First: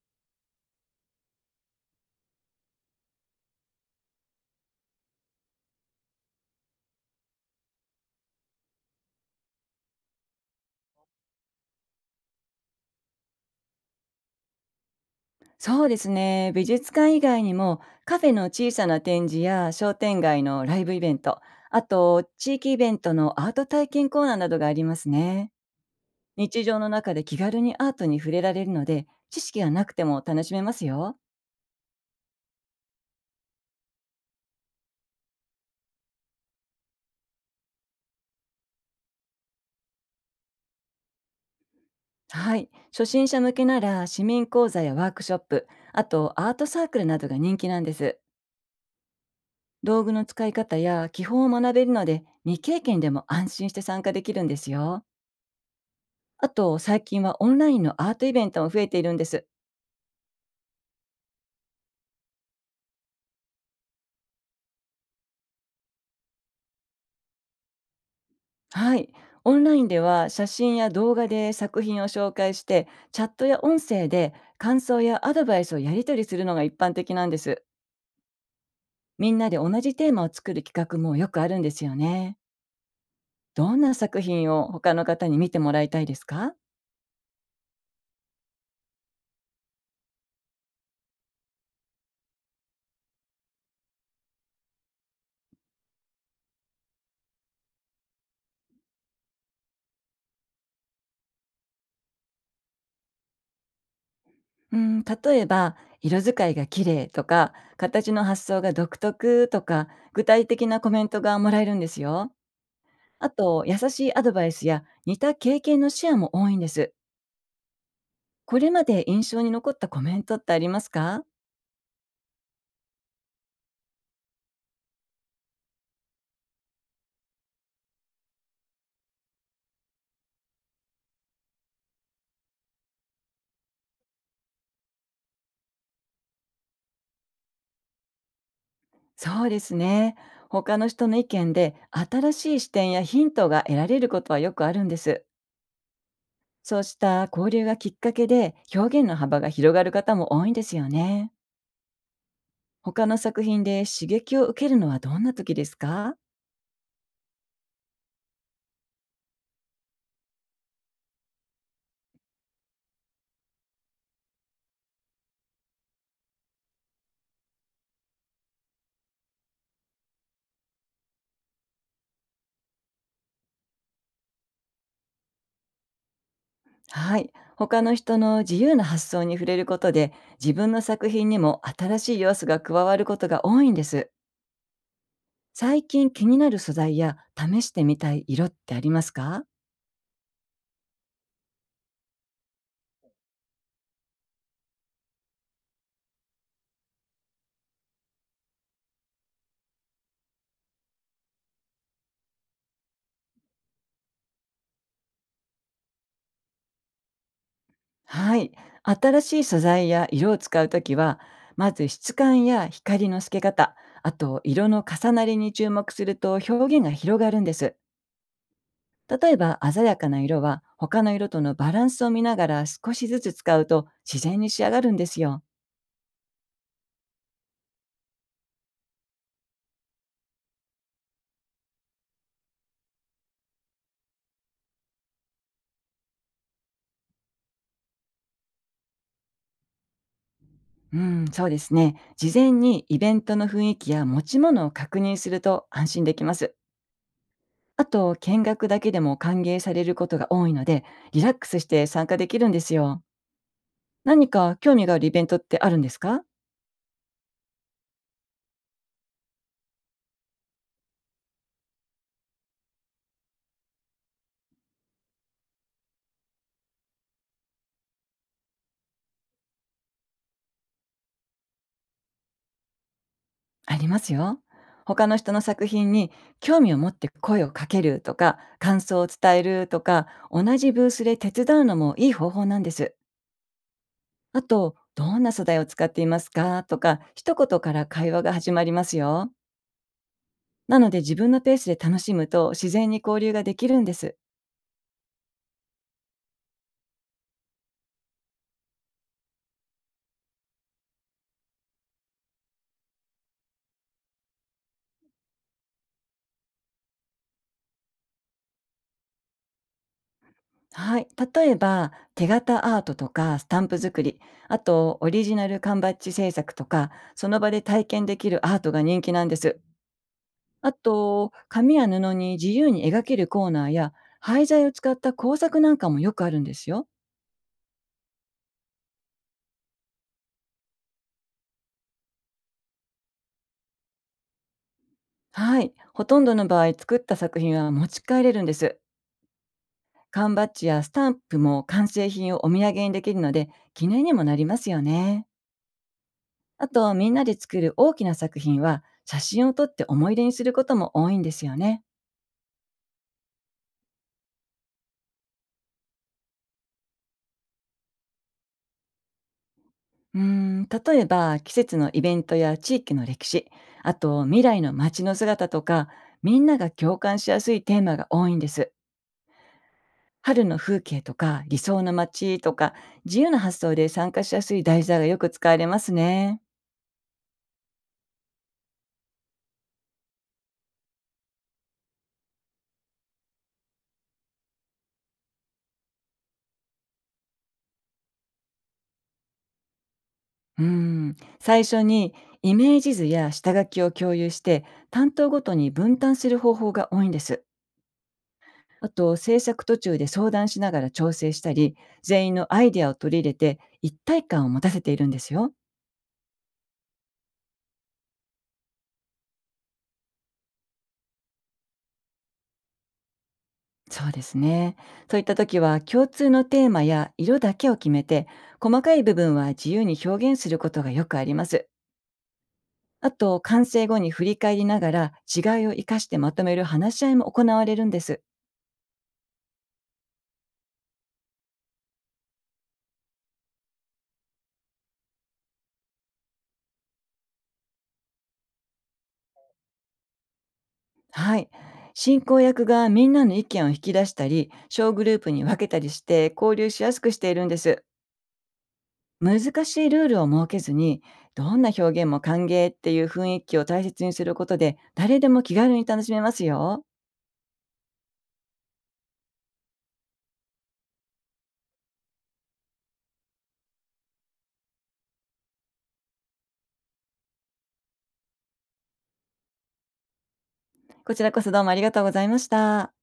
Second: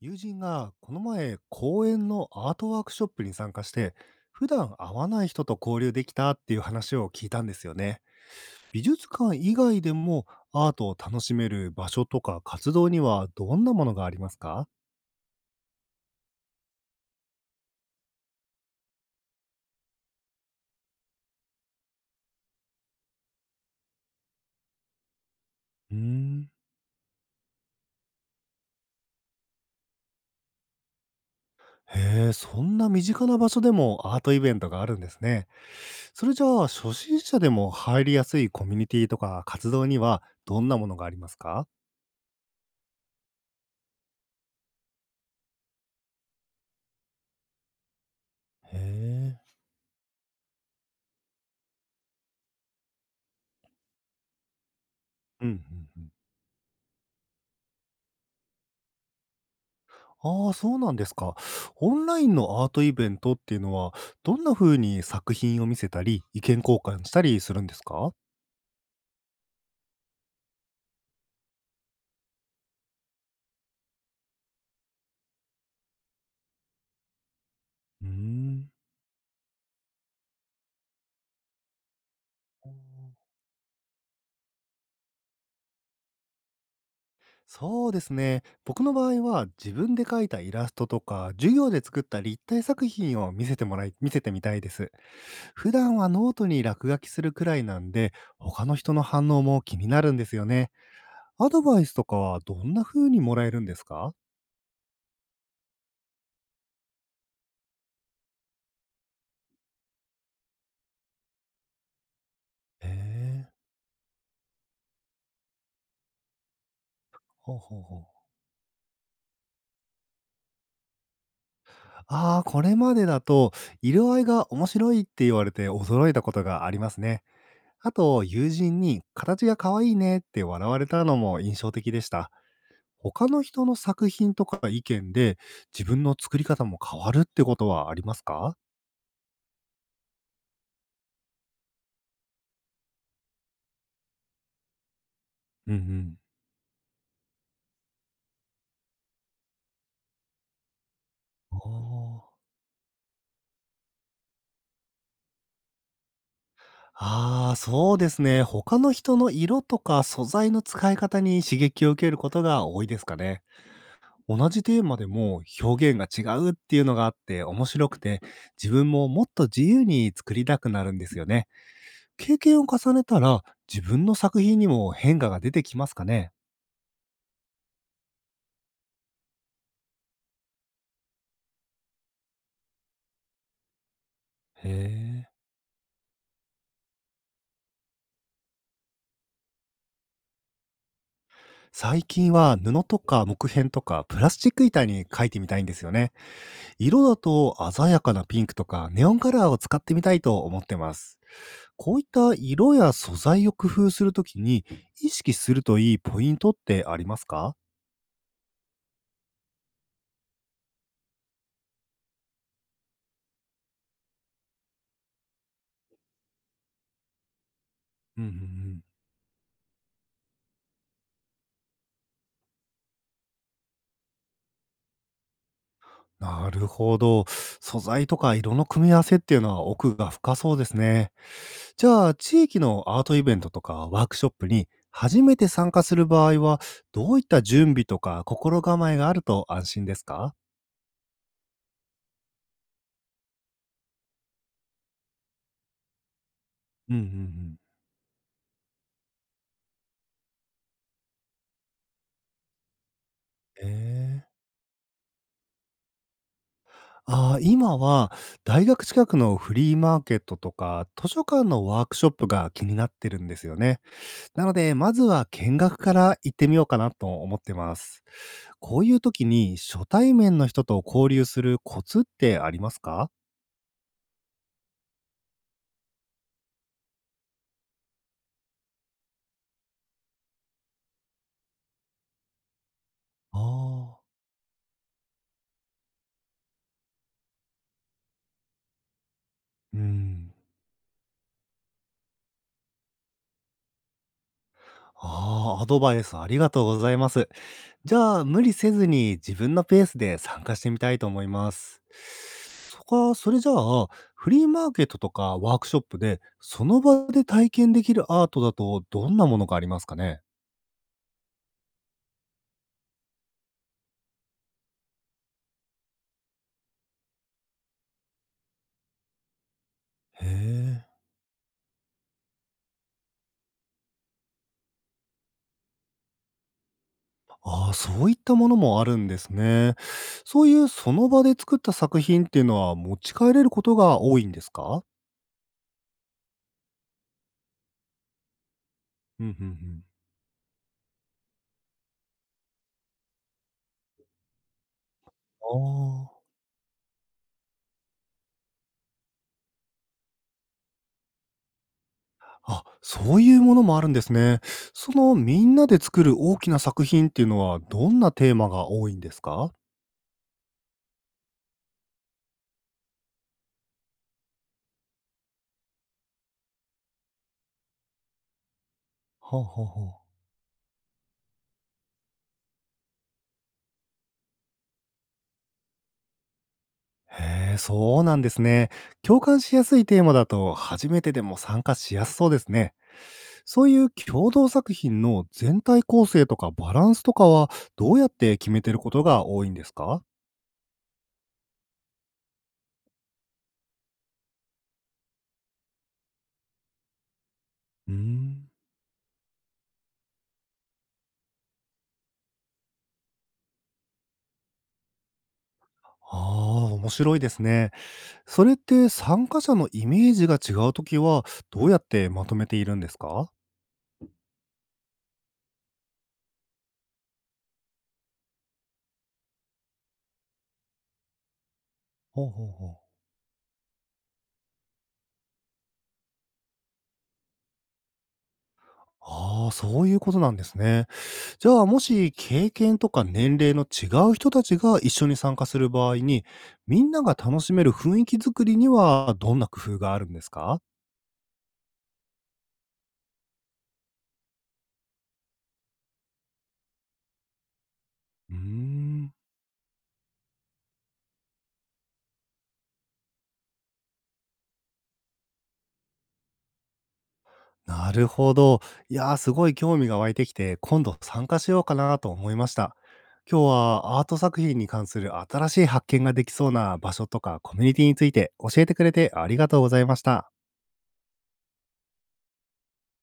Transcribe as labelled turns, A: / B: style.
A: 友人がこの前公園のアートワークショップに参加して、普段会わない人と交流できたっていう話を聞いたんですよね。美術館以外でもアートを楽しめる場所とか活動にはどんなものがありますか？
B: そうですね。美術館以外にも、カフェの小さな展示や商店街のライブイベント、あと地域イベントのアート体験コーナーなどがありますね。
A: うーん。
B: 日常の中で気軽にアートに触れられるので、知識がなくても楽しめますよ。
A: へえ、そんな身近な場所でもアートイベントがあるんですね。それじゃあ、初心者でも入りやすいコミュニティとか活動にはどんなものがありますか？
B: はい。初心者向けなら市民講座やワークショップ、あとアートサークルなどが人気なんです。
A: へえ。
B: 道具の使い方や基本を学べるので、未経験でも安心して参加できるんですよ。
A: うんうんうん。
B: あと、最近はオンラインのアートイベントも増えているんです。
A: ああ、そうなんですか。オンラインのアートイベントっていうのは、どんな風に作品を見せたり、意見交換したりするんですか？
B: はい。オンラインでは写真や動画で作品を紹介して、チャットや音声で感想やアドバイスをやり取りするのが一般的なんです。
A: うーん。
B: みんなで同じテーマを作る企画もよくあるんですよね。どんな作品を他の方に見てもらいたいですか？
A: そうですね。僕の場合は自分で描いたイラストとか、授業で作った立体作品を見せてみたいです。普段はノートに落書きするくらいなんで、他の人の反応も気になるんですよね。アドバイスとかはどんな風にもらえるんですか？
B: うん、例えば、色使いが綺麗とか、形の発想が独特とか、具体的なコメントがもらえるんですよ。
A: へ
B: あ
A: え。
B: と、優しいアドバイスや似た経験のシェアも多いんです。
A: ほうほうほう。
B: これまで印象に残ったコメントってありますか？
A: ああ、これまでだと、色合いが面白いって言われて驚いたことがありますね。あと、友人に形が可愛いねって笑われたのも印象的でした。他の人の作品とか意見で自分の作り方も変わるってことはありますか？
B: そうですね。他の人の意見で新しい視点やヒントが得られることはよくあるんです。
A: うんうん。
B: そうした交流がきっかけで表現の幅が広がる方も多いんですよね。
A: おー。
B: 他の作品で刺激を受けるのはどんな時ですか？
A: ああ、そうですね。他の人の色とか素材の使い方に刺激を受けることが多いですかね。同じテーマでも表現が違うっていうのがあって面白くて、自分ももっと自由に作りたくなるんですよね。経験を重ねたら自分の作品にも変化が出てきますかね。
B: はい。他の人の自由な発想に触れることで、自分の作品にも新しい要素が加わることが多いんです。
A: へえ。
B: 最近気になる素材や試してみたい色ってありますか？
A: 最近は布とか木片とかプラスチック板に描いてみたいんですよね。色だと鮮やかなピンクとかネオンカラーを使ってみたいと思ってます。こういった色や素材を工夫するときに意識するといいポイントってありますか？
B: はい。新しい素材や色を使うときは、まず質感や光の透け方、あと色の重なりに注目すると表現が広がるんです。
A: うんうんうん。
B: 例えば鮮やかな色は他の色とのバランスを見ながら少しずつ使うと自然に仕上がるんですよ。
A: なるほど。素材とか色の組み合わせっていうのは奥が深そうですね。じゃあ、地域のアートイベントとかワークショップに初めて参加する場合は、どういった準備とか心構えがあると安心ですか？
B: うん、そうですね。事前にイベントの雰囲気や持ち物を確認すると安心できます。
A: うんうんうん。
B: あと、見学だけでも歓迎されることが多いので、リラックスして参加できるんですよ。
A: ええ。
B: 何か興味があるイベントってあるんですか？
A: ああ、今は大学近くのフリーマーケットとか図書館のワークショップが気になってるんですよね。なので、まずは見学から行ってみようかなと思ってます。こういう時に初対面の人と交流するコツってありますか？
B: ありますよ。他の人の作品に興味を持って声をかけるとか、感想を伝えるとか、同じブースで手伝うのもいい方法なんです。
A: ああ、
B: あと、どんな素材を使っていますかとか、一言から会話が始まりますよ。
A: うん。
B: なので自分のペースで楽しむと自然に交流ができるんです。
A: ああ、アドバイスありがとうございます。じゃあ、無理せずに自分のペースで参加してみたいと思います。そこか、それじゃあ、フリーマーケットとかワークショップで、その場で体験できるアートだとどんなものがありますかね？
B: はい。例えば、手形アートとかスタンプ作り、あとオリジナル缶バッジ制作とか、その場で体験できるアートが人気なんです。
A: へ
B: あ
A: え。
B: と、紙や布に自由に描けるコーナーや、廃材を使った工作なんかもよくあるんですよ。
A: ああ、そういったものもあるんですね。そういうその場で作った作品っていうのは持ち帰れることが多いんですか？
B: はい。ほとんどの場合、作った作品は持ち帰れるんです。
A: うん、うんうん。
B: 缶バッジやスタンプも完成品をお土産にできるので、記念にもなりますよね。
A: ああ。
B: あと、みんなで作る大きな作品は、写真を撮って思い出にすることも多いんですよね。
A: あ、そういうものもあるんですね。そのみんなで作る大きな作品っていうのはどんなテーマが多いんですか？
B: うーん、例えば、季節のイベントや地域の歴史、あと、未来の街の姿とか、みんなが共感しやすいテーマが多いんです。
A: はあはあはあ。
B: 春の風景とか理想の街とか、自由な発想で参加しやすい題材がよく使われますね。
A: へえ、そうなんですね。共感しやすいテーマだと初めてでも参加しやすそうですね。そういう共同作品の全体構成とかバランスとかは、どうやって決めてることが多いんですか？
B: うん、最初にイメージ図や下書きを共有して、担当ごとに分担する方法が多いんです。
A: うーん。
B: あと、制作途中で相談しながら調整したり、全員のアイデアを取り入れて一体感を持たせているんですよ。
A: ああ、面白いですね。それって参加者のイメージが違うときは、どうやってまとめているんですか？
B: そうですね。そういった時は共通のテーマや色だけを決めて、細かい部分は自由に表現することがよくあります。
A: ほうほうほう。
B: あと、完成後に振り返りながら、違いを生かしてまとめる話し合いも行われるんです。
A: ああ、そういうことなんですね。じゃあ、もし経験とか年齢の違う人たちが一緒に参加する場合に、みんなが楽しめる雰囲気作りにはどんな工夫があるんですか？
B: はい。進行役がみんなの意見を引き出したり、小グループに分けたりして交流しやすくしているんです。
A: うーん。
B: 難しいルールを設けずに、どんな表現も歓迎っていう雰囲気を大切にすることで、誰でも気軽に楽しめますよ。
A: なるほど。いやー、すごい興味が湧いてきて、今度参加しようかなと思いました。今日はアート作品に関する新しい発見ができそうな場所とかコミュニティについて教えてくれてありがとうございました。
B: こちらこそどうもありがとうございました。